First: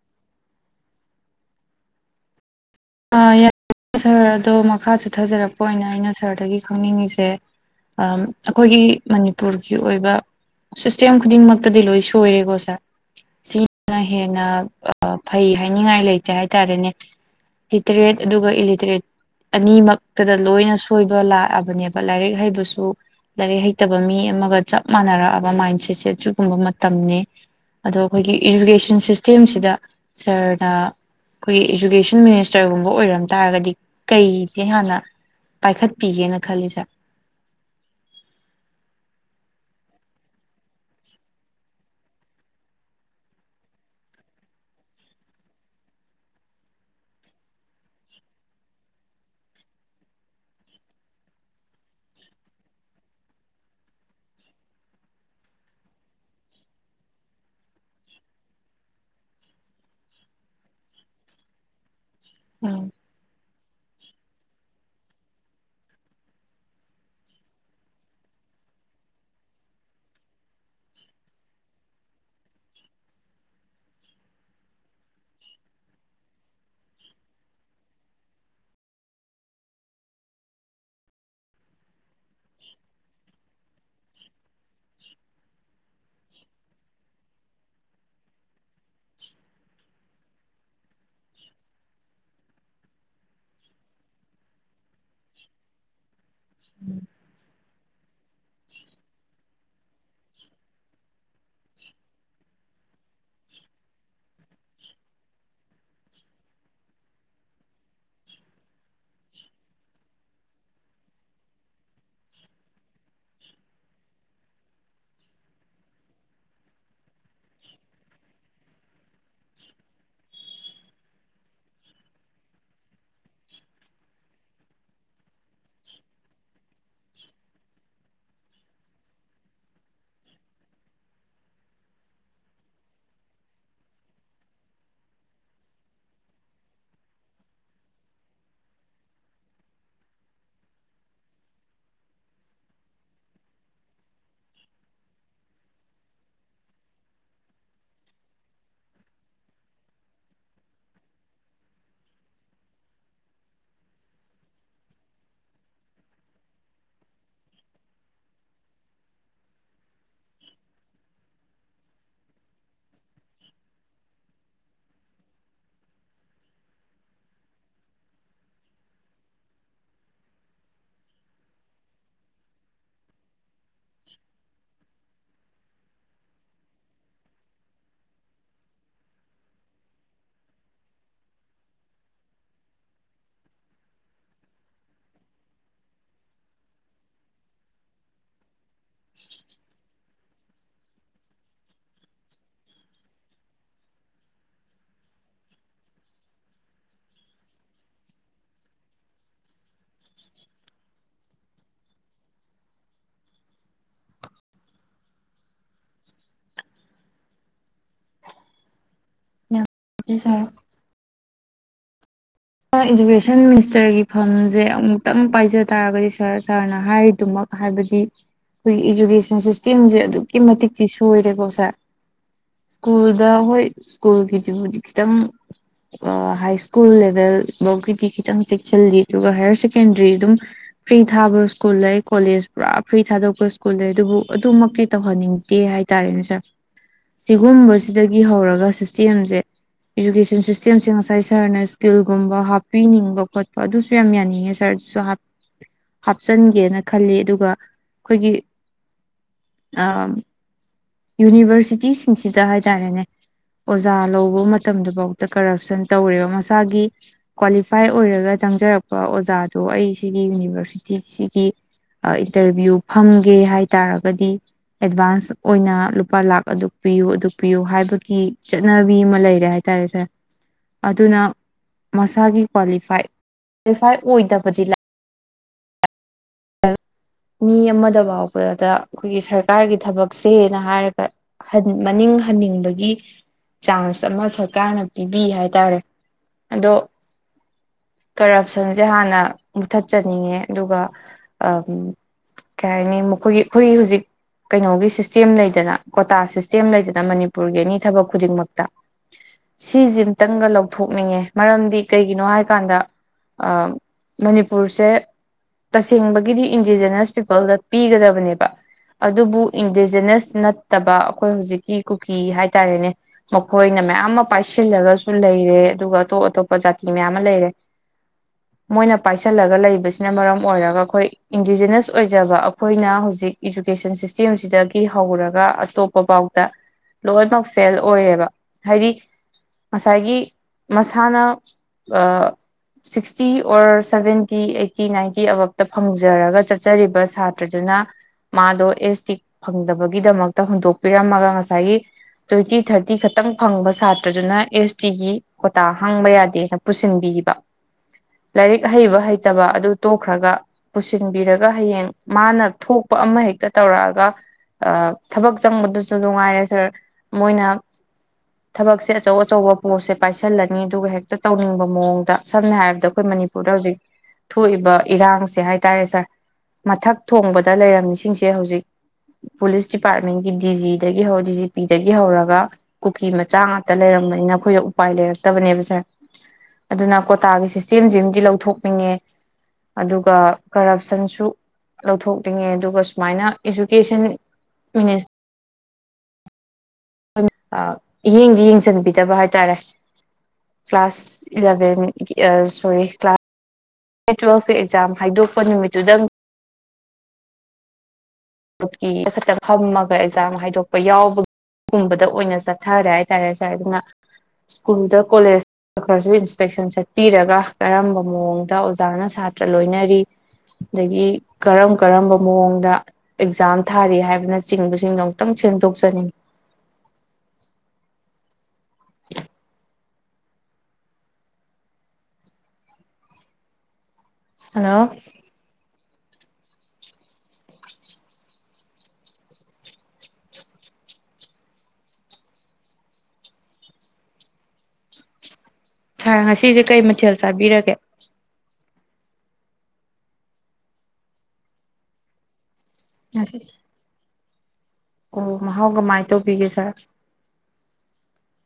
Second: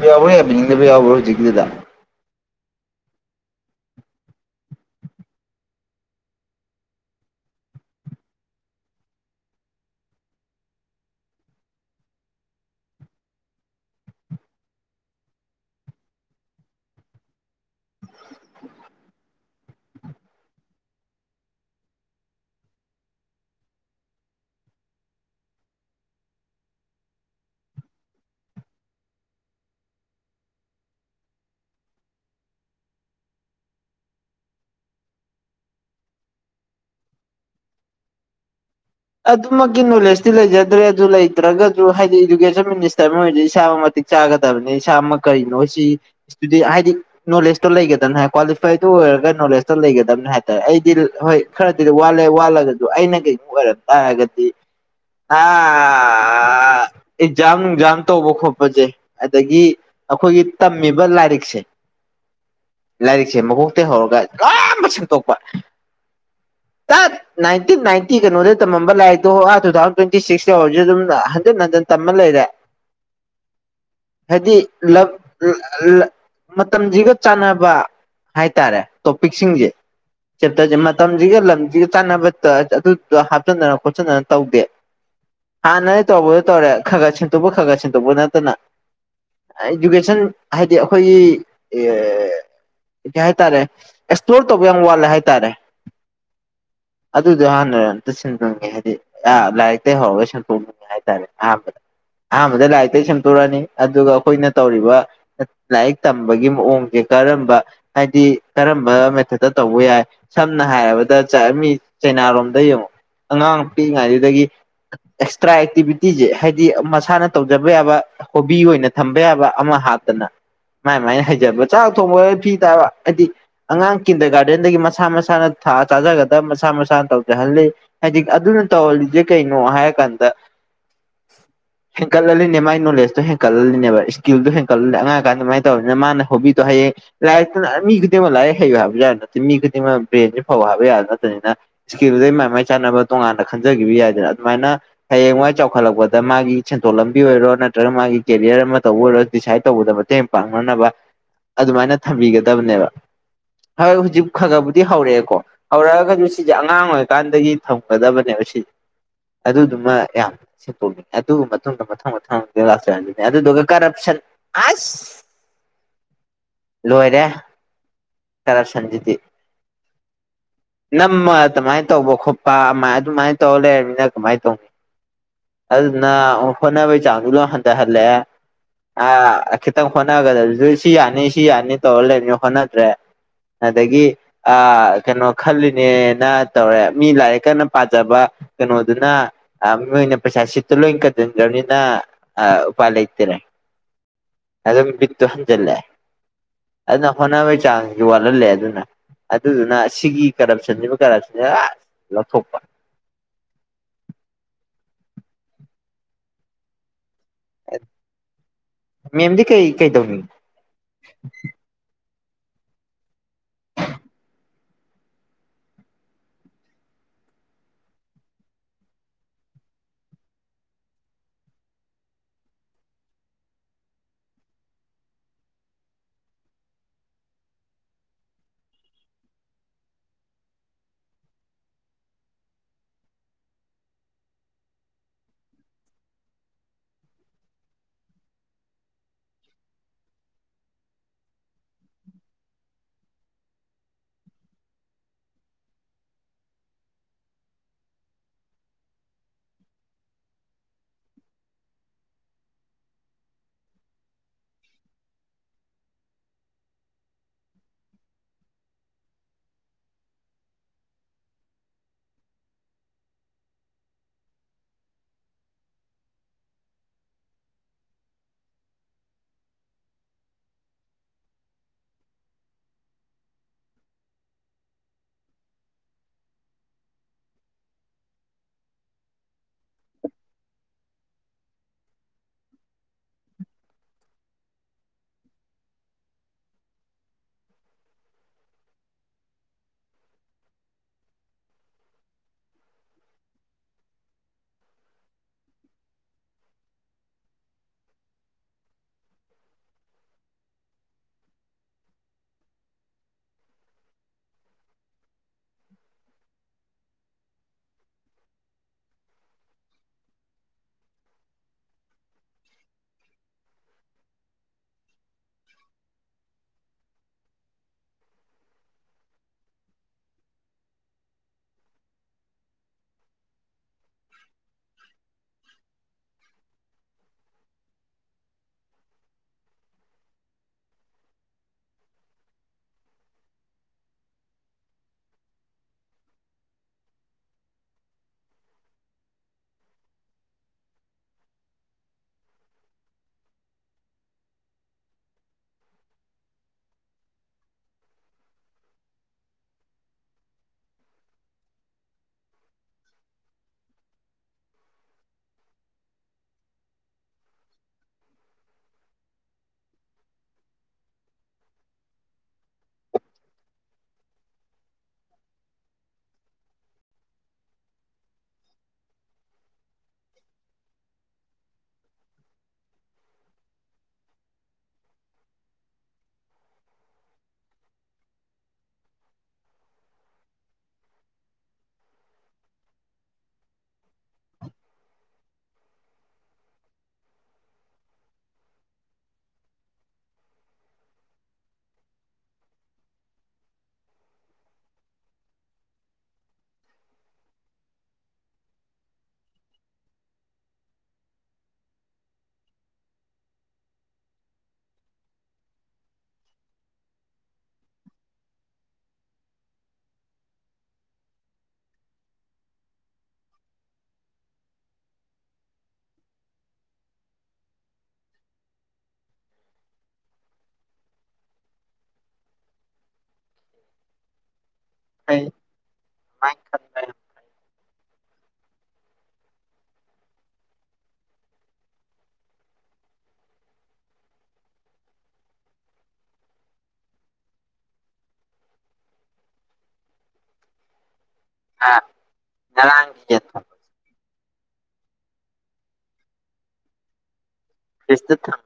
B ꯌꯥꯎꯕꯔ ꯌꯥꯕꯤꯅꯤꯡꯗꯕ ꯌꯥꯎꯕ꯭ꯔ ꯍꯧꯖꯤꯛꯀꯤꯗꯨꯗ ꯑꯥ [unintelligible] ꯁꯥꯔ ꯑꯗꯣ ꯃꯈꯥ ꯆꯠꯊꯖꯔꯛꯄ ꯑꯣꯏꯅ ꯑꯩꯅ ꯁꯥꯔꯗꯒꯤ ꯈꯪꯅꯤꯡꯉꯤꯁꯦ ꯑꯥ ꯑꯩꯈꯣꯏꯒꯤ ꯃꯅꯤꯄꯨꯔꯒꯤ ꯑꯣꯏꯕ ꯁꯤꯁꯇꯦꯝ ꯈꯨꯗꯤꯡꯃꯛꯇꯗꯤ ꯂꯣꯏ ꯁꯣꯏꯔꯦꯀꯣ ꯁꯥꯔ ꯁꯤꯅ ꯍꯦꯟꯅ ꯐꯩ ꯍꯥꯏꯅꯤꯡꯉꯥꯏ ꯂꯩꯇꯦ ꯍꯥꯏꯇꯥꯔꯦꯅꯦ ꯂꯤꯇꯔꯦꯠ ꯑꯗꯨꯒ ꯏꯂꯤꯇꯔꯦꯠ ꯑꯅꯤꯃꯛꯇꯗ ꯂꯣꯏꯅ ꯁꯣꯏꯕ ꯂꯥꯛꯑꯕꯅꯦꯕ ꯂꯥꯏꯔꯤꯛ ꯍꯩꯕꯁꯨ ꯂꯥꯏꯔꯤꯛ ꯍꯩꯇꯕ ꯃꯤ ꯑꯃꯒ ꯆꯞ ꯃꯥꯟꯅꯔꯛꯑꯕ ꯃꯥꯏꯟ ꯁꯦꯠꯁꯦ ꯁꯤꯒꯨꯝꯕ ꯃꯇꯝꯅꯦ ꯑꯗꯣ ꯑꯩꯈꯣꯏꯒꯤ ꯏꯖꯨꯀꯦꯁꯟ ꯁꯤꯁꯇꯦꯝꯁꯤꯗ ꯁꯥꯔꯅ ꯑꯩꯈꯣꯏꯒꯤ ꯏꯖꯨꯀꯦꯁꯟ ꯃꯤꯅꯤꯁ ꯆꯔꯒꯨꯝꯕ ꯑꯣꯏꯔꯝ ꯇꯥꯔꯒꯗꯤ ꯀꯩꯗꯤ ꯍꯥꯟꯅ ꯄꯥꯏꯈꯠꯄꯤꯒꯦꯅ ꯈꯜꯂꯤ ꯁꯥꯔ ꯑꯗꯨꯃꯛꯀꯤ ꯅꯣꯂꯦꯖꯇꯤ ꯂꯩꯖꯗ꯭ꯔꯦ ꯑꯗꯨ ꯂꯩꯇ꯭ꯔꯒꯁꯨ ꯍꯥꯏꯗꯤ ꯏꯗꯨꯀꯦꯁꯟ ꯃꯤꯅꯤꯁꯇꯔ ꯑꯃ ꯑꯣꯏꯅꯗꯤ ꯏꯁꯥꯕꯨ ꯃꯇꯤ ꯆꯥꯒꯗꯕꯅꯤ ꯏꯁꯥꯃꯛ ꯀꯔꯤꯅꯣ ꯁꯤ ꯏꯁꯗꯤ ꯍꯥꯏꯗꯤ ꯅꯣꯂꯦꯁꯇꯣ ꯂꯩꯒꯗꯕꯅꯤ ꯍꯥꯏ ꯀ꯭ꯋꯥꯂꯤꯐꯥꯏꯗꯨꯣ ꯑꯣꯏꯔꯒ ꯅꯣꯂꯦꯖꯇ ꯂꯩꯒꯗꯕꯅꯦ ꯍꯥꯏꯇꯥꯔꯦ ꯑꯩꯗꯤ ꯍꯣꯏ ꯈꯔꯗꯤ ꯑꯗꯨ ꯋꯥꯠꯂꯦ ꯋꯥꯠꯂꯒꯁꯨ ꯑꯩꯅ ꯀꯩꯅꯒꯣ ꯑꯣꯏꯔꯝ ꯇꯥꯔꯒꯗꯤ ꯑꯥ ꯑꯦꯛꯖꯥꯝ ꯅꯨꯡꯖꯥꯝ ꯇꯧꯕ ꯈꯣꯠꯄꯁꯦ ꯑꯗꯒꯤ ꯑꯩꯈꯣꯏꯒꯤ ꯇꯝꯃꯤꯕ ꯂꯥꯏꯔꯤꯛꯁꯦ ꯎꯝ ꯂꯥꯏꯔꯤꯛꯁꯦ ꯃꯈꯛ ꯍꯧꯔꯒ ꯌꯥꯝꯕ ꯁꯦꯡꯛꯇꯣꯛꯄ ꯅꯥꯏꯟꯇꯤꯟ ꯅꯥꯏꯟꯇꯤ ꯀꯩꯅꯣꯗ ꯇꯃꯝꯕ ꯂꯥꯛꯗꯣꯥ ꯇꯨ ꯊꯥꯎꯖꯟ ꯇ꯭ꯋꯦꯟꯇꯤ ꯁꯤꯛꯁ ꯌꯥꯧꯔꯁꯨ ꯑꯗꯨꯝ ꯍꯟꯖꯤꯟ ꯍꯟꯖꯤꯟ ꯇꯝꯕ ꯂꯩꯔꯦ ꯍꯥꯏꯗꯤ ꯃꯇꯝꯁꯤꯒ ꯆꯥꯟꯅꯕ ꯍꯥꯏꯇꯥꯔꯦ ꯇꯣꯄꯤꯛꯁꯤꯡꯁꯦ ꯆꯦꯞꯇꯔꯁꯦ ꯃꯇꯝꯁꯤꯒ ꯂꯝꯁꯤꯒ ꯆꯥꯟꯅꯕ ꯈꯣꯆꯤꯟꯗꯅ ꯈꯣꯠꯆꯤꯟꯗꯅ ꯇꯧꯗꯦ ꯍꯥꯟꯅ ꯑꯩ ꯇꯧꯕꯗꯣ ꯇꯧꯔꯦ ꯈꯥ ꯈꯠ ꯁꯤꯟꯠꯇꯣꯛꯄ ꯈꯥꯒꯠ ꯁꯤꯟꯇꯣꯛꯄ ꯅꯠꯇꯅ ꯏꯗꯨꯀꯦꯁꯟ ꯍꯥꯏꯗꯤ ꯑꯩꯈꯣꯏꯒꯤ ꯀ ꯀꯩ ꯍꯥꯏꯇꯥꯔꯦ ꯑꯦꯛꯁꯄ꯭ꯂꯣꯔ ꯇꯧꯕ ꯌꯥꯝ ꯋꯥꯠꯂꯦ ꯍꯥꯏꯇꯥꯔꯦ ꯑꯗꯨꯗꯤꯅꯦ ꯗꯣꯛꯅꯤꯡꯉꯦ ꯍꯥꯏꯗꯤ ꯂꯥꯏꯔꯤꯛꯇ ꯍꯧꯔꯒ ꯁꯤꯟꯗꯣꯛꯅꯤꯡꯉꯦ ꯍꯥꯏꯇꯥꯔꯦ ꯑꯍꯥꯟꯕꯗ ꯑꯍꯥꯟꯕꯗ ꯂꯥꯏꯔꯤꯇꯩ ꯁꯦꯝꯗꯣꯔꯅꯤ ꯑꯗꯨꯒ ꯑꯩꯈꯣꯏꯅ ꯇꯧꯔꯤꯕ ꯂꯥꯏꯔꯤꯛ ꯇꯝꯕꯒꯤ ꯃꯑꯣꯡꯁꯦ ꯀꯔꯝꯕ ꯍꯥꯏꯗꯤ ꯀꯔꯝꯕ ꯃꯦꯊꯠꯇ ꯇꯧꯕ ꯌꯥꯏ ꯁꯝꯅ ꯍꯥꯏꯔꯕꯗ ꯆꯠꯑꯝꯃꯤ ꯆꯩꯅꯥꯔꯣꯝꯗ ꯌꯦꯡꯉꯨꯛ ꯑꯉꯥꯡ ꯄꯤꯛꯏꯉꯥꯏꯗꯨꯗꯒꯤ ꯑꯦꯛꯁꯇ꯭ꯔꯥ ꯑꯦꯛꯇꯤꯚꯤꯇꯤꯁꯦ ꯍꯥꯏꯗꯤ ꯃꯁꯥꯅ ꯇꯧꯖꯕ ꯌꯥꯕ ꯍꯣꯕꯤ ꯑꯣꯏꯅ ꯊꯝꯕ ꯌꯥꯕ ꯑꯃ ꯍꯥꯞꯇꯅ ꯃꯥꯏ ꯃꯥꯏꯅ ꯍꯩꯖꯕ ꯆꯥꯛ ꯊꯣꯡꯕ ꯐꯤ ꯇꯥꯕ ꯍꯥꯏꯗꯤ ꯑꯉꯥꯡ ꯀꯤꯟꯗ ꯒꯥꯔꯗꯦꯟꯗꯒꯤ ꯃꯁꯥ ꯃꯁꯥꯅ ꯊꯥ ꯆꯥꯖꯒꯗꯕ ꯃꯁꯥ ꯃꯁꯥꯅ ꯇꯧꯖꯍꯜꯂꯤ ꯍꯥꯏꯖꯤꯛ ꯑꯗꯨꯅ ꯇꯧꯍꯜꯂꯤꯁꯦ ꯀꯩꯅꯣ ꯍꯥꯏꯔ ꯀꯥꯟꯗ [inaudible] ꯍꯦꯟꯀꯠꯍꯜꯂꯤꯅꯦ ꯃꯥꯏ ꯅꯣꯂꯦꯖꯇꯣ ꯍꯦꯟꯀꯠꯍꯜꯂꯤꯅꯦꯕ ꯏꯁꯀꯤꯜꯗꯣ ꯍꯦꯟꯀꯠꯂꯅꯤ ꯑꯉꯥꯡ ꯀꯥꯟꯗ ꯑꯗꯨꯃꯥꯏꯅ ꯇꯧꯔꯤꯅꯤꯅ ꯃꯥꯅ ꯍꯣꯕꯤꯗꯣ ꯍꯌꯦꯡ ꯂꯥꯏꯔꯤꯛꯇ ꯃꯤ ꯈꯨꯗꯤꯡꯃꯛ ꯂꯥꯏꯔꯤꯛ ꯍꯩꯕ ꯍꯥꯏꯕꯁꯨ ꯌꯥꯔ ꯅꯠꯇꯦ ꯃꯤꯒꯤꯗꯤꯡꯃ ꯕ꯭ꯔꯦꯟꯁꯦ ꯐꯧꯕ ꯍꯥꯏꯕ ꯌꯥꯕ ꯅꯠꯇꯅꯤꯅ ꯏꯁꯀꯤꯜꯖꯦ ꯃꯥꯏ ꯃꯥꯏ ꯆꯥꯟꯅꯕ ꯇꯣꯉꯥꯟꯅ ꯈꯟꯖꯒꯤꯕ ꯌꯥꯏꯗꯅ ꯑꯗꯨꯃꯥꯏꯅ ꯍꯌꯦꯡꯋꯥꯏ ꯆꯥꯎꯈꯠꯂꯛꯄꯗ ꯃꯥꯒꯤ ꯁꯦꯟꯊꯣꯛ ꯂꯝꯕꯤ ꯑꯣꯏꯔꯣ ꯅꯠꯇ꯭ꯔꯒ ꯃꯥꯒꯤ ꯀꯦꯔꯤꯌꯔ ꯑꯃ ꯇꯧꯕ ꯑꯣꯏꯔꯣ ꯗꯤꯁꯥꯏꯠ ꯇꯧꯕꯗ ꯃꯇꯦꯡ ꯄꯥꯡꯅꯅꯕ ꯑꯗꯨꯃꯥꯏꯅ ꯊꯝꯕꯤꯒꯗꯕꯅꯦꯕ ꯍꯣꯏ ꯍꯧꯖꯤꯛ ꯈꯔ ꯒꯕꯨꯗꯤ ꯍꯧꯔꯛꯑꯦꯀꯣ ꯍꯧꯔꯛꯑꯒꯁꯨ ꯁꯤꯁꯦ ꯑꯉꯥꯡ ꯑꯣꯏꯔꯤꯀꯥꯟꯗꯒꯤ ꯊꯝꯒꯗꯕꯅꯦꯕ ꯁꯤ ꯑꯗꯨꯗꯨꯃ ꯌꯥꯝ ꯁꯦꯝꯇꯣꯛꯅꯤꯡꯉꯦ ꯑꯗꯨ ꯃꯇꯨꯡꯗ ꯃꯊꯪ ꯃꯊꯪ ꯑꯗ ꯂꯥꯛꯆꯔꯅꯤꯅꯦ ꯑꯗꯨꯗꯨꯒ ꯀꯔꯞꯁꯟ ꯑꯁ [inaudible] ꯂꯣꯏꯔꯦ ꯀꯔꯞꯁꯟꯖꯤꯗꯤ ꯅꯝꯃ ꯑꯗꯨꯃꯥꯏ ꯇꯧꯕ ꯈꯣꯞ ꯄ ꯑꯃꯥꯏ ꯗꯨꯃꯥꯏ ꯇꯧ ꯂꯩꯔꯃꯤꯅ ꯀꯃꯥꯏ ꯇꯧꯅꯤ ꯑꯗꯨꯗꯨꯅ ꯍꯣꯠꯅꯕꯩ ꯆꯥꯡꯗꯨ ꯂꯣꯏ ꯍꯟꯗꯍꯜꯂꯛꯑꯦ ꯑ ꯈꯤꯇꯪ ꯍꯣꯠꯅꯒꯗꯕꯖꯨ ꯁꯤ ꯌꯥꯅꯤ ꯁꯤ ꯌꯥꯅꯤ ꯇꯧꯔ ꯂꯩꯕꯅꯤꯅ ꯍꯣꯠꯅꯗ꯭ꯔꯦ ꯑꯗꯒꯤ ꯑ ꯀꯩꯅꯣ ꯈꯜꯂꯤꯅꯦꯅ ꯇꯧꯔꯦ ꯃꯤ ꯂꯥꯏꯔꯤꯛ ꯀꯟꯅ ꯄꯥꯖꯕ ꯀꯩꯅꯣꯗꯨꯅ ꯑ ꯃꯤꯑꯣꯏꯅ ꯄꯩꯁꯥ ꯁꯤꯠꯇ ꯂꯣꯏ ꯀꯟꯖꯟꯈꯒ꯭ꯔꯕꯅꯤꯅ ꯑ ꯎꯄꯥꯏ ꯂꯩꯇꯦ ꯑꯗꯨꯝ ꯕꯤꯠꯇ ꯍꯟꯖꯟꯂꯦ ꯑꯗꯨꯅ ꯍꯣꯠꯅꯕꯩ ꯆꯥꯡꯖꯤꯖꯨ ꯋꯥꯠꯍꯜꯂꯦ ꯑꯗꯨꯅ ꯑꯗꯨꯗꯨꯅ ꯁꯤꯒꯤ ꯀꯔꯞꯁꯟꯁꯤꯕꯨ ꯀꯔꯞꯁꯟꯁꯤ ꯑ ꯂꯧꯊꯣꯛꯄ ꯃꯦꯝꯗꯤ ꯌꯥꯝ ꯀꯩ ꯐꯔꯦ ꯀꯩꯗꯧꯅꯤ ꯁꯥꯔ ꯑ ꯏꯗꯨꯀꯦꯁꯟ ꯃꯤꯅꯤꯁꯇꯔꯒꯤ ꯐꯝꯁꯦ ꯑꯃꯨꯛꯇꯪ ꯄꯥꯏꯖ ꯇꯥꯔꯒꯗꯤ ꯁꯥꯔ ꯁꯥꯔꯅ ꯍꯥꯏꯔꯤꯗꯨꯃꯛ ꯍꯥꯏꯕꯗꯤ ꯑꯩꯈꯣꯏꯒꯤ ꯏꯖꯨꯀꯦꯁꯟ ꯁꯤꯁꯇꯦꯝꯁꯦ ꯑꯗꯨꯛꯀꯤ ꯃꯇꯤꯛꯛꯇꯤ ꯁꯣꯏꯔꯦꯀꯣ ꯁꯥꯔ ꯁ꯭ꯀꯨꯜꯗ ꯍꯣꯏ ꯁ꯭ꯀꯨꯜꯒꯤꯖꯤꯕꯨꯗꯤ ꯈꯤꯇꯪ ꯑ ꯍꯥꯏ ꯁ꯭ꯀꯨꯜ ꯂꯦꯚꯦꯜꯕꯧꯒꯤꯗꯤ ꯈꯤꯇꯪ ꯆꯦꯛꯁꯤꯜꯂꯤ ꯑꯗꯨꯒ ꯍꯥꯏꯌꯔ ꯁꯦꯀꯦꯟꯗꯔꯤ ꯑꯗꯨꯝ ꯐ꯭ꯔꯤ ꯊꯥꯕ ꯁ꯭ꯀꯨꯜ ꯂꯩ ꯀꯣꯂꯦꯖ ꯄꯨꯔꯥ ꯐ꯭ꯔꯤ ꯊꯥꯗꯣꯛꯄ ꯁ꯭ꯀꯨꯜ ꯂꯩ ꯑꯗꯨꯕꯨ ꯑꯗꯨꯃꯛꯇꯤ ꯇꯧꯍꯟꯅꯤꯡꯗꯦ ꯍꯥꯏ ꯇꯥꯔꯦꯅꯦ ꯁꯥꯔ ꯁꯤꯒꯨꯝꯕꯁꯤꯗꯒꯤ ꯍꯧꯔꯒ ꯁꯤꯁꯇꯦꯝꯁꯦ ꯏꯖꯨꯀꯦꯁꯟ ꯁꯤꯁꯇꯦꯝꯁꯦ ꯉꯁꯥꯏ ꯁꯥꯔꯅ ꯏꯁ꯭ꯀꯤꯜ ꯒꯨꯝꯕ ꯍꯥꯞꯄꯤꯅꯤꯡꯕ ꯈꯣꯠꯄ ꯑꯗꯨꯁꯨ ꯌꯥꯝ ꯌꯥꯅꯤꯡꯉꯦ ꯁꯥꯔꯁꯤꯁꯨ ꯍꯥꯞ ꯍꯥꯞꯆꯟꯒꯦꯅ ꯈꯜꯂꯤ ꯑꯗꯨꯒ ꯑꯈꯣꯏꯒꯤ ꯑ ꯌꯨꯅꯤꯚꯔꯁꯤꯇꯤꯁꯤꯡꯁꯤꯗ ꯍꯥꯏꯇꯥꯔꯦꯅꯦ ꯑꯣꯖꯥ ꯂꯧꯕ ꯃꯇꯝꯗ ꯐꯥꯎꯗ ꯀꯔꯞꯁꯟ ꯇꯧꯔꯦꯕ ꯃꯁꯥꯒꯤ ꯀ꯭ꯋꯥꯂꯤꯐꯥꯏ ꯑꯣꯏꯔꯒ ꯆꯪꯖꯔꯛꯄ ꯑꯣꯖꯥꯗꯣ ꯑꯩ ꯁꯤꯒꯤ ꯌꯨꯅꯤꯚꯔꯁꯤꯇꯤꯁꯤꯒꯤ ꯑ ꯏꯟꯇꯔꯚ꯭ꯌꯨ ꯐꯝꯒꯦ ꯍꯥꯏꯇꯥꯔꯒꯗꯤ ꯑꯦꯗꯚꯥꯟꯁ ꯑꯣꯏꯅ ꯂꯨꯄꯥ ꯂꯥꯛ ꯑꯗꯨꯛ ꯄꯤꯌꯨ ꯑꯗꯨꯛ ꯄꯤꯌꯨ ꯍꯥꯏꯕꯒꯤ ꯆꯠꯅꯕꯤ ꯑꯃ ꯂꯩꯔꯦ ꯍꯥꯏꯇꯥꯔꯦ ꯁꯥꯔ ꯑꯗꯨꯅ ꯃꯁꯥꯒꯤ ꯀ꯭ꯋꯥꯂꯤꯐꯥꯏ ꯀ꯭ꯋꯥꯂꯤꯐꯥꯏ ꯑꯣꯏꯗꯕꯗꯤꯅ [unintelligible] ꯃꯤ ꯑꯃꯗ ꯐꯥꯎꯕꯗ ꯑꯩꯈꯣꯏꯒꯤ ꯁꯔꯀꯥꯔꯒꯤ ꯊꯕꯛꯁꯦꯅ ꯍꯥꯏꯔꯒ ꯍꯟ ꯃꯅꯤꯡ ꯍꯟꯅꯤꯡꯕꯒꯤ ꯆꯥꯟꯁ ꯑꯃ ꯁꯔꯀꯥꯔꯅ ꯄꯤꯕꯤ ꯍꯥꯏꯇꯥꯔꯦ ꯑꯗꯣ ꯀꯔꯞꯁꯟꯁꯦ ꯍꯥꯟꯅ ꯃꯨꯊꯠꯆꯅꯤꯡꯉꯦ ꯑꯗꯨꯒ ꯑ ꯀꯩ ꯍꯥꯏꯅꯤ ꯃꯈꯣꯏꯒꯤ ꯑꯩꯈꯣꯏꯒꯤ ꯍꯧꯖꯤꯛ ꯀꯩꯅꯣꯒꯤ ꯁꯤꯁꯇꯦꯝ ꯂꯩꯗꯅ ꯀꯣꯇꯥ ꯁꯤꯁꯇꯦꯝ ꯂꯩꯗꯅ ꯃꯅꯤꯄꯨꯔꯒꯤ ꯑꯦꯅꯤ ꯊꯕꯛ ꯈꯨꯗꯤꯡꯃꯛꯇ ꯁꯤꯖꯤ ꯑꯝꯇꯪꯒ ꯂꯧꯊꯣꯛꯅꯤꯡꯉꯦ ꯃꯔꯝꯗꯤ ꯀꯩꯒꯤꯅꯣ ꯍꯥꯏꯀꯥꯟꯗ ꯑ ꯃꯅꯤꯄꯨꯔꯁꯦ ꯇꯁ‌ꯦꯡꯕꯒꯤꯗꯤ ꯏꯟꯗꯤꯖꯤꯅꯁ ꯄꯤꯄꯜꯗ ꯄꯤꯒꯗꯕꯅꯦꯕ ꯑꯗꯨꯕꯨ ꯏꯟꯗꯤꯖꯤꯅꯁ ꯅꯠꯇꯕ ꯑꯩꯈꯣꯏ ꯍꯧꯖꯤꯛꯀꯤ ꯀꯨꯀꯤ ꯍꯥꯏꯇꯥꯔꯦꯅꯦ ꯃꯈꯣꯏꯅ ꯃꯌꯥꯝ ꯑꯃ ꯄꯥꯏꯁꯤꯜꯂꯒꯁꯨ ꯂꯩꯔꯦ ꯑꯗꯨꯒ ꯑꯇꯣꯞ ꯑꯇꯣꯞꯄ ꯖꯥꯇꯤ ꯃꯌꯥꯝ ꯑꯃ ꯂꯩꯔꯦ ꯃꯣꯏꯅ ꯄꯥꯏꯁꯜꯂꯒ ꯂꯩꯕꯁꯤꯅ ꯃꯔꯝ ꯑꯣꯏꯔꯒ ꯑꯩꯈꯣꯏ ꯏꯟꯗꯤꯖꯤꯅꯁ ꯑꯣꯏꯖꯕ ꯑꯩꯈꯣꯏꯅ ꯍꯧꯖꯤꯛ ꯏꯖꯨꯀꯦꯁꯟ ꯁꯤꯁꯇꯦꯝꯁꯤꯗꯒꯤ ꯍꯧꯔꯒ ꯑꯇꯣꯞ ꯐꯥꯎꯇ ꯂꯣꯏꯅꯃꯛ ꯐꯦꯜ ꯑꯣꯏꯔꯦꯕ ꯍꯥꯏꯗꯤ ꯉꯁꯥꯏꯒꯤ ꯃꯁꯥꯅ ꯑ sixty or seventy eighty ninety ꯑꯕꯞ ꯇ ꯐꯪꯖꯔꯒ ꯆꯠꯆꯔꯤꯕ ꯁꯥꯇ꯭ꯔꯗꯨꯅ ꯃꯥꯗꯣ ꯑꯦꯁ ꯇꯤ ꯐꯪꯗꯕꯒꯤꯗꯃꯛꯇ ꯍꯨꯟꯗꯣꯛꯄꯤꯔꯝꯃꯒ ꯉꯁꯥꯏꯒꯤ ꯇ꯭ꯋꯦꯟꯇꯤ ꯊꯥꯔꯇꯤ ꯈꯛꯇꯪ ꯐꯪꯕ ꯁꯥꯇ꯭ꯔꯗꯨꯅ ꯑꯦꯁ ꯇꯤꯒꯤ ꯀꯣꯇꯥ ꯍꯥꯡꯕ ꯌꯥꯗꯦꯅ ꯄꯨꯁꯤꯟꯕꯤꯈꯤꯕ꯫ ꯂꯥꯏꯔꯤꯛ ꯍꯩꯕ ꯍꯩꯇꯕ ꯑꯗꯨ ꯇꯣꯛꯈ꯭ꯔꯒ꯫ ꯄꯨꯁꯤꯟꯕꯤꯔꯒ ꯍꯌꯦꯡ ꯃꯥꯅ ꯊꯣꯛꯄ ꯑꯃ ꯍꯦꯛꯇ ꯇꯧꯔꯛꯑꯒ꯫ ꯑ ꯊꯕꯛ ꯆꯪꯕꯗꯁꯨ ꯑꯗꯨꯉꯥꯏꯔꯦ ꯁꯔ ꯃꯣꯏꯅ ꯊꯕꯛꯁꯦ ꯑꯆꯧ ꯑꯆꯧꯕ ꯄꯣꯠꯁꯁꯦ ꯄꯥꯏꯁꯜꯂꯅꯤ ꯑꯗꯨꯒ ꯍꯦꯛꯇ ꯇꯧꯅꯤꯡꯕ ꯃꯑꯣꯡꯗ ꯁꯝꯅ ꯍꯥꯏꯔꯕꯗ ꯑꯩꯈꯣꯏ ꯃꯅꯤꯄꯨꯔ ꯄꯨꯔꯗ ꯍꯧꯖꯤꯛ ꯊꯣꯛꯏꯕ ꯏꯔꯥꯡꯁꯤ꯫ ꯁꯦ ꯍꯥꯏꯇꯥꯔꯦ ꯁꯥꯔ ꯃꯊꯛ ꯊꯣꯡꯕꯗ ꯂꯩꯔꯝꯃꯤꯁꯤꯡꯁꯦ ꯍꯧꯖꯤꯛ꯫ ꯄꯨꯂꯤꯁ ꯗꯤꯄꯥꯔꯠꯃꯦꯟꯒꯤ ꯗꯤꯖꯤꯗꯒꯤ ꯍꯧꯔ ꯗꯤꯖꯤ ꯄꯤꯗꯒꯤ ꯍꯧꯔꯒ꯫ ꯀꯨꯀꯤ ꯃꯆꯥ ꯉꯥꯛꯇ ꯂꯩꯔꯝꯕꯅꯤꯅ ꯑꯩꯈꯣꯏꯅ ꯎꯄꯥꯏ ꯂꯩꯔꯛꯇꯕꯅꯦꯕ ꯁꯥꯔ꯫ ꯑꯗꯨꯅ ꯀꯣꯇꯥꯒꯤ ꯁꯤꯁꯇꯦꯝꯁꯤꯃꯗꯤ ꯂꯧꯊꯣꯛꯅꯤꯡꯉꯦ ꯑꯗꯨꯒ ꯒ ꯀꯔꯞꯁꯟꯁꯨ꯫ ꯂꯧꯊꯣꯛꯅꯤꯡꯉꯦ ꯑꯗꯨꯒ ꯁꯨꯃꯥꯏꯅ ꯏꯖꯨꯀꯦꯁꯟ ꯃꯤꯅꯤꯁ ꯑ ꯏꯌꯦꯡꯗꯤ ꯌꯦꯡꯁꯤꯟꯕꯤꯗꯕ ꯍꯥꯏꯇꯥꯔꯦ꯫ ꯀ꯭ꯂꯥꯁ ꯏꯂꯚꯦꯟ ꯑ ꯁꯣꯔꯤ ꯀ꯭ꯂꯥꯁ ꯇꯨꯋꯦꯜꯐꯀꯤ ꯑꯦꯛꯖꯥꯝ ꯍꯥꯏꯗꯣꯛꯄ ꯅꯨꯃꯤꯠꯇꯨꯗꯪ꯫ [unintelligible] ꯈꯠꯇꯪ ꯐꯝꯃꯒ ꯑꯦꯛꯖꯥꯝ ꯍꯥꯏꯗꯣꯛꯄ ꯌꯥꯎꯕ ꯀꯨꯝꯕꯗ ꯑꯣꯏꯅ ꯆꯠꯊꯔꯦ ꯍꯥꯏꯇꯥꯔꯦ ꯁꯥꯔ ꯑꯗꯨꯅ ꯁ꯭ꯀꯨꯜꯗ ꯀꯣꯂꯦꯖ ꯈꯔꯁꯨ ꯏꯟꯁꯄꯦꯛꯁꯟ ꯆꯠꯄꯤꯔꯒ ꯀꯔꯝꯕ ꯃꯑꯣꯡꯗ ꯑꯣꯖꯥꯅ ꯁꯥꯇ꯭ꯔ ꯂꯣꯏꯅꯔꯤ ꯑꯗꯒꯤ ꯀꯔꯝ ꯀꯔꯝꯕ ꯃꯑꯣꯡꯗ꯫ ꯑꯦꯛꯖꯥꯝ ꯊꯥꯔꯤ ꯍꯥꯏꯕꯅ ꯆꯤꯡꯕꯁꯤꯡꯗꯣ ꯑꯃꯨꯛꯇꯪ ꯁꯦꯝꯗꯣꯛꯆꯅꯤꯡꯉꯤ꯫ [inaudible] ꯍꯜꯂꯣ꯫ [unintelligible] ꯁꯥꯔ ꯉꯁꯤꯖꯦ ꯀꯩ ꯃꯊꯦꯜ ꯆꯥꯕꯤꯔꯒꯦ꯫ ꯍꯥ ꯉꯔꯥꯡ ꯉꯁꯤꯁꯤ ꯑꯣ ꯃꯍꯥꯎ ꯀꯃꯥꯏꯟ ꯇꯧꯕꯤꯒꯦ ꯁꯔ [unintelligible]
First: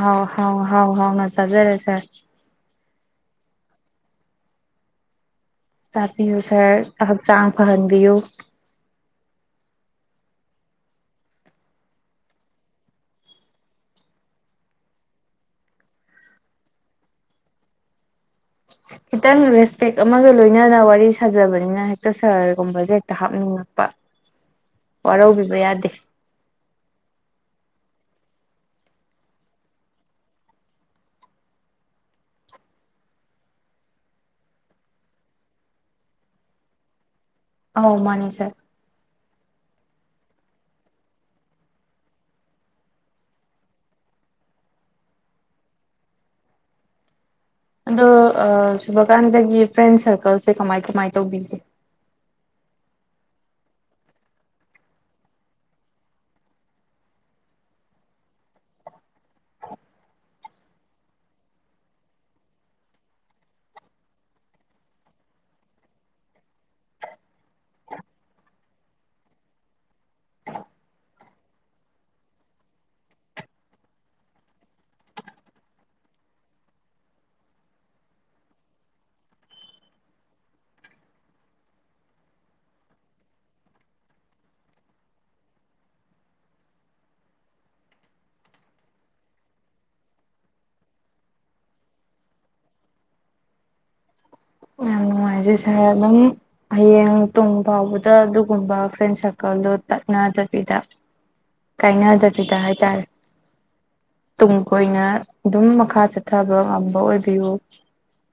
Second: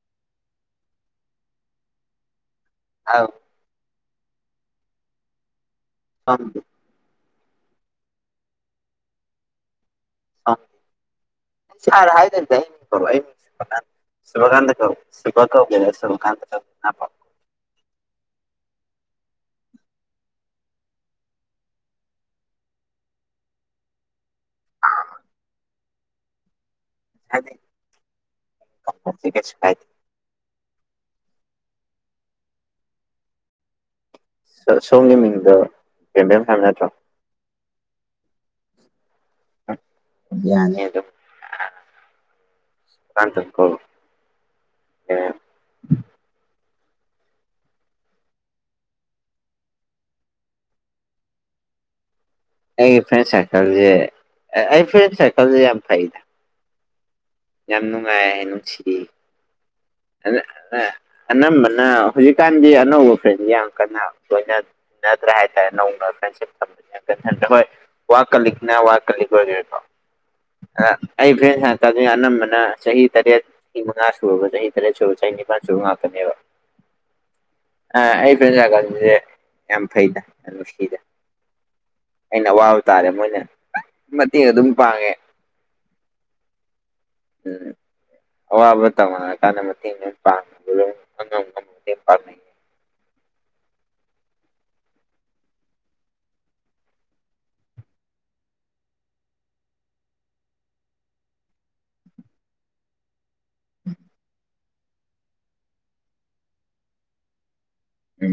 ꯍꯥꯎ ꯍꯥꯎ ꯍꯥꯎ ꯍꯥꯎ ꯅ ꯆꯥꯖꯔꯦ ꯁꯔ [unintelligible] ꯇꯥꯛꯄꯤꯌꯨ ꯊꯝꯅ ꯁꯔ ꯍꯛꯆꯥꯡ ꯐꯍꯟꯕꯤꯌꯨ ꯑ ꯁꯔ ꯍꯥꯏꯗꯕꯤꯗ ꯑꯩ ꯃꯤꯡ ꯀꯧꯔꯛꯑꯣ ꯑꯩ ꯃꯤꯡ [unintelligible] ꯁꯨꯕꯀꯥꯟꯇꯥ‌ ꯀꯧꯏ ꯁꯨꯕ ꯀꯧꯒꯦꯔꯥ [unintelligible] [inaudible] ꯈꯤꯇꯪ ꯔꯦꯁꯄꯦꯛ ꯑꯃꯒ ꯂꯣꯏꯅꯅ ꯋꯥꯔꯤ ꯁꯥꯖꯕꯅꯤꯅ ꯍꯦꯛꯇ ꯁꯔꯒꯨꯝꯕꯖꯦ ꯍꯦꯛꯇ ꯍꯥꯞꯅꯤꯡꯉꯛꯄ ꯋꯥꯔꯧꯕꯤꯕ ꯌꯥꯗꯦ [unintelligible] ꯁꯔ ꯁꯣꯝꯒꯤ ꯃꯤꯡꯗꯣ ꯕꯦꯝꯕꯦꯝ ꯍꯥꯏꯕ ꯅꯠꯇ꯭ꯔꯣ ꯑꯧ ꯃꯥꯅꯤ ꯁꯔ ꯎꯝ ꯌꯥꯅꯦ ꯑꯗꯨꯝ [unintelligible] ꯑꯗꯣ ꯑ ꯁꯨꯕꯀꯥꯟꯇꯥꯒꯤ ꯐ꯭ꯔꯦꯟ ꯁꯔꯀꯜꯁꯦ ꯀꯃꯥꯏ ꯀꯃꯥꯏ ꯇꯧꯕꯤꯒꯦ ꯑꯩꯒꯤ ꯐ꯭ꯔꯦꯟ ꯁꯔꯀꯜꯖꯦ ꯑꯩ ꯐ꯭ꯔꯦꯟ ꯁꯔꯀꯜꯖꯦ ꯌꯥꯝ ꯐꯩꯗ ꯌꯥꯝ ꯅꯨꯡꯉꯥꯏꯌꯦ ꯅꯨꯡꯁꯤ [unintelligible] ꯑꯅꯝꯕꯅ ꯍꯨꯖꯤꯛꯀꯥꯟꯗꯤ ꯑꯅꯧꯕ ꯐ꯭ꯔꯦꯟꯗꯤ ꯌꯥꯝ ꯀꯟꯅ ꯂꯣꯏꯅ ꯅꯗ꯭ꯔꯦ ꯍꯥꯏꯇꯥꯔꯦ ꯅꯧꯅ ꯐ꯭ꯔꯦꯟꯁꯤꯞ ꯊꯝꯕꯖꯦ [unintelligible] ꯋꯥ ꯀꯂꯤꯛꯅ ꯋꯥ ꯀꯂꯤꯛ ꯑꯣꯏꯒ꯭ꯔꯦꯀꯣ ꯈꯔ ꯑꯩ ꯐ꯭ꯔꯦꯟ ꯁꯔꯀꯜꯖꯦ ꯑꯅꯝꯕꯅ ꯆꯍꯤ ꯇꯔꯦꯠ ꯆꯍꯤ ꯃꯉꯥ ꯁꯨꯔꯕ ꯆꯍꯤ ꯇꯔꯦꯠ ꯁꯨꯕ ꯆꯍꯤ ꯅꯤꯄꯥꯟ ꯁꯨꯔꯕ ꯉꯥꯛꯇꯅꯦꯕ ꯑ ꯑꯩ ꯐ꯭ꯔꯦꯟ ꯁꯔꯀꯥꯜꯖꯦ ꯌꯥꯝ ꯐꯩꯗ ꯌꯥꯝ ꯅꯨꯡꯁꯤꯗ ꯑꯩꯅ ꯑꯋꯥꯕ ꯇꯥꯔꯦ ꯃꯣꯏꯅ ꯃꯇꯦꯡ ꯑꯗꯨꯝ ꯄꯥꯡꯉꯦ ꯎꯝ [inaudible] ꯑꯋꯥꯕ ꯇꯧꯅꯔꯥꯀꯥꯟꯗ ꯃꯇꯦꯡ [unintelligible] ꯌꯥꯝ ꯅꯨꯡꯉꯥꯏꯖꯩ ꯁꯔ ꯑꯗꯨꯝ ꯍꯌꯦꯡ ꯇꯨꯡ ꯐꯥꯎꯕꯗ ꯑꯗꯨꯒꯨꯝꯕ ꯐ꯭ꯔꯦꯟ ꯁꯔꯀꯜꯗꯣ ꯇꯠꯅꯗꯕꯤꯗ ꯀꯥꯏꯅꯗꯕꯤꯗ ꯍꯥꯏꯇꯥꯔꯦ [unintelligible] ꯇꯨꯡ ꯀꯣꯏꯅ ꯑꯗꯨꯝ ꯃꯈꯥ ꯆꯠꯊꯕ ꯉꯝꯕ ꯑꯣꯏꯕꯤꯌꯨ ꯎꯝ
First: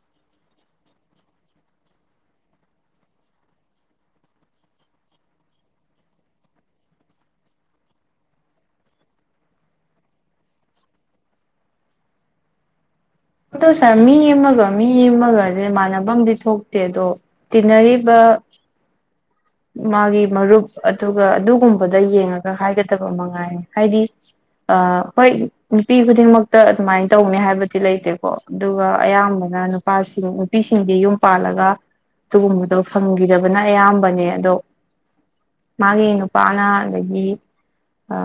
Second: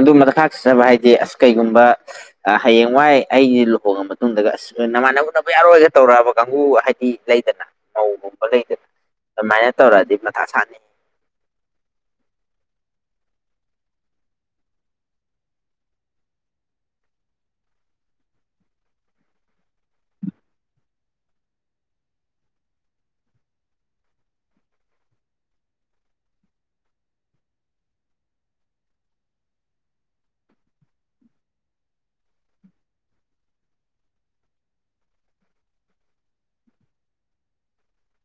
ꯑꯗꯨꯝꯕꯗ ꯈꯥꯛꯁ ꯆꯠꯆꯕ ꯍꯥꯏꯗꯤ ꯑꯁ ꯀꯩꯒꯨꯝꯕ ꯑ ꯍꯌꯦꯡ ꯋꯥꯏ ꯑꯩꯖꯦ ꯂꯨꯍꯣꯡꯉ ꯃꯇꯨꯡꯗꯒ ꯑꯁ ꯑ ꯅꯃꯥꯟꯅꯕ ꯎꯟꯅꯕ ꯌꯥꯔꯣꯏꯒ ꯇꯧꯔꯛꯑꯕ ꯀꯥꯡꯒꯨ ꯍꯥꯏꯗꯤ ꯂꯩꯗꯅ ꯃꯧꯒꯨꯝꯕ ꯂꯩꯗꯅ ꯑꯗꯨꯃꯥꯏꯅ ꯇꯧꯔꯛꯑꯗꯤ ꯃꯊꯥ ꯁꯥꯅꯤꯍꯦ ꯑꯗꯨ ꯁꯔ ꯃꯤ ꯑꯃꯒ ꯃꯤ ꯑꯃꯒꯖꯦ ꯃꯥꯟꯅꯕꯝꯗꯤ ꯊꯣꯛꯇꯦ ꯑꯗꯣ ꯇꯤꯟꯅꯔꯤꯕ ꯃꯥꯒꯤ ꯃꯔꯨꯞ ꯑꯗꯨꯒ ꯑꯗꯨꯒꯨꯝꯕꯗ ꯌꯦꯡꯉꯒ ꯍꯥꯏꯒꯗꯕ ꯃꯉꯥꯏꯔꯦ ꯍꯥꯏꯗꯤ ꯑ ꯍꯣꯏ ꯅꯨꯄꯤ ꯈꯨꯗꯤꯡꯃꯛꯇ ꯑꯗꯨꯃꯥꯏꯟ ꯇꯧꯅꯤ ꯍꯥꯏꯕꯗꯤ ꯂꯩꯇꯦ ꯀꯣ ꯑꯗꯨꯒ ꯑꯌꯥꯝꯕꯅ ꯅꯨꯄꯥꯁꯤꯡ ꯅꯨꯄꯤꯁꯤꯡꯗꯤ ꯌꯨꯝ ꯄꯥꯜꯂꯒ ꯑꯗꯨꯒꯨꯝꯕꯗꯣ ꯐꯪꯒꯤꯗꯕꯅ ꯑꯌꯥꯝꯕꯅꯦ ꯑꯗꯣ ꯃꯥꯒꯤ ꯅꯨꯄꯥꯅ ꯑꯗꯒꯤ ꯑ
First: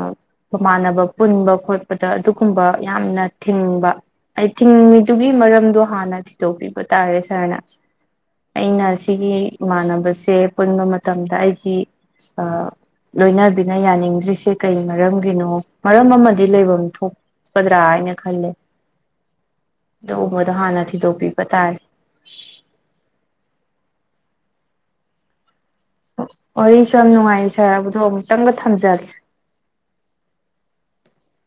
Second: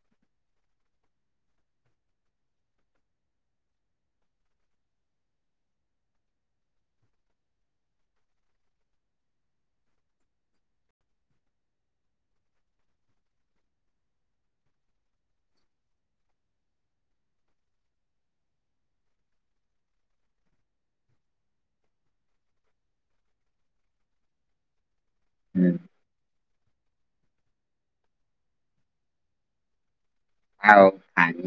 ꯃꯃꯥꯟꯅꯕ ꯄꯨꯟꯕ ꯈꯣꯠꯄꯗ ꯑꯗꯨꯒꯨꯝꯕ ꯌꯥꯝꯅ ꯊꯤꯡꯕ ꯑꯩ ꯊꯤꯡꯉꯤꯗꯨꯒꯤ ꯃꯔꯝꯗꯣ ꯍꯥꯟꯅ ꯊꯤꯗꯣꯛꯄꯤꯕ ꯇꯥꯔꯦ ꯁꯔꯅ ꯑꯩꯅ ꯁꯤꯒꯤ ꯏꯃꯥꯟꯅꯕꯁꯦ ꯄꯨꯟꯕ ꯃꯇꯝꯗ ꯑꯩꯒꯤ ꯑ ꯂꯣꯏꯅꯕꯤꯅ ꯌꯥꯅꯤꯡꯗ꯭ꯔꯤꯁꯦ ꯀꯩ ꯃꯔꯝꯒꯤꯅꯣ ꯃꯔꯝ ꯑꯃꯗꯤ ꯂꯩꯐꯝ ꯊꯣꯛ ꯀꯗ꯭ꯔꯥ ꯍꯥꯏꯅ ꯈꯜꯂꯦ ꯑꯗꯨꯒꯨꯝꯕꯗꯣ ꯍꯥꯟꯅ ꯊꯤꯗꯣꯛꯄꯤꯕ ꯇꯥꯔꯦ ꯎꯝ ꯋꯥꯔꯤꯁꯨ ꯌꯥꯝ ꯅꯨꯡꯉꯥꯏ ꯁꯥꯔ ꯑꯗꯨꯗꯣ ꯑꯃꯨꯛꯇꯪꯒ ꯊꯝꯖꯒꯦ ꯑꯥꯎ ꯐꯅꯤ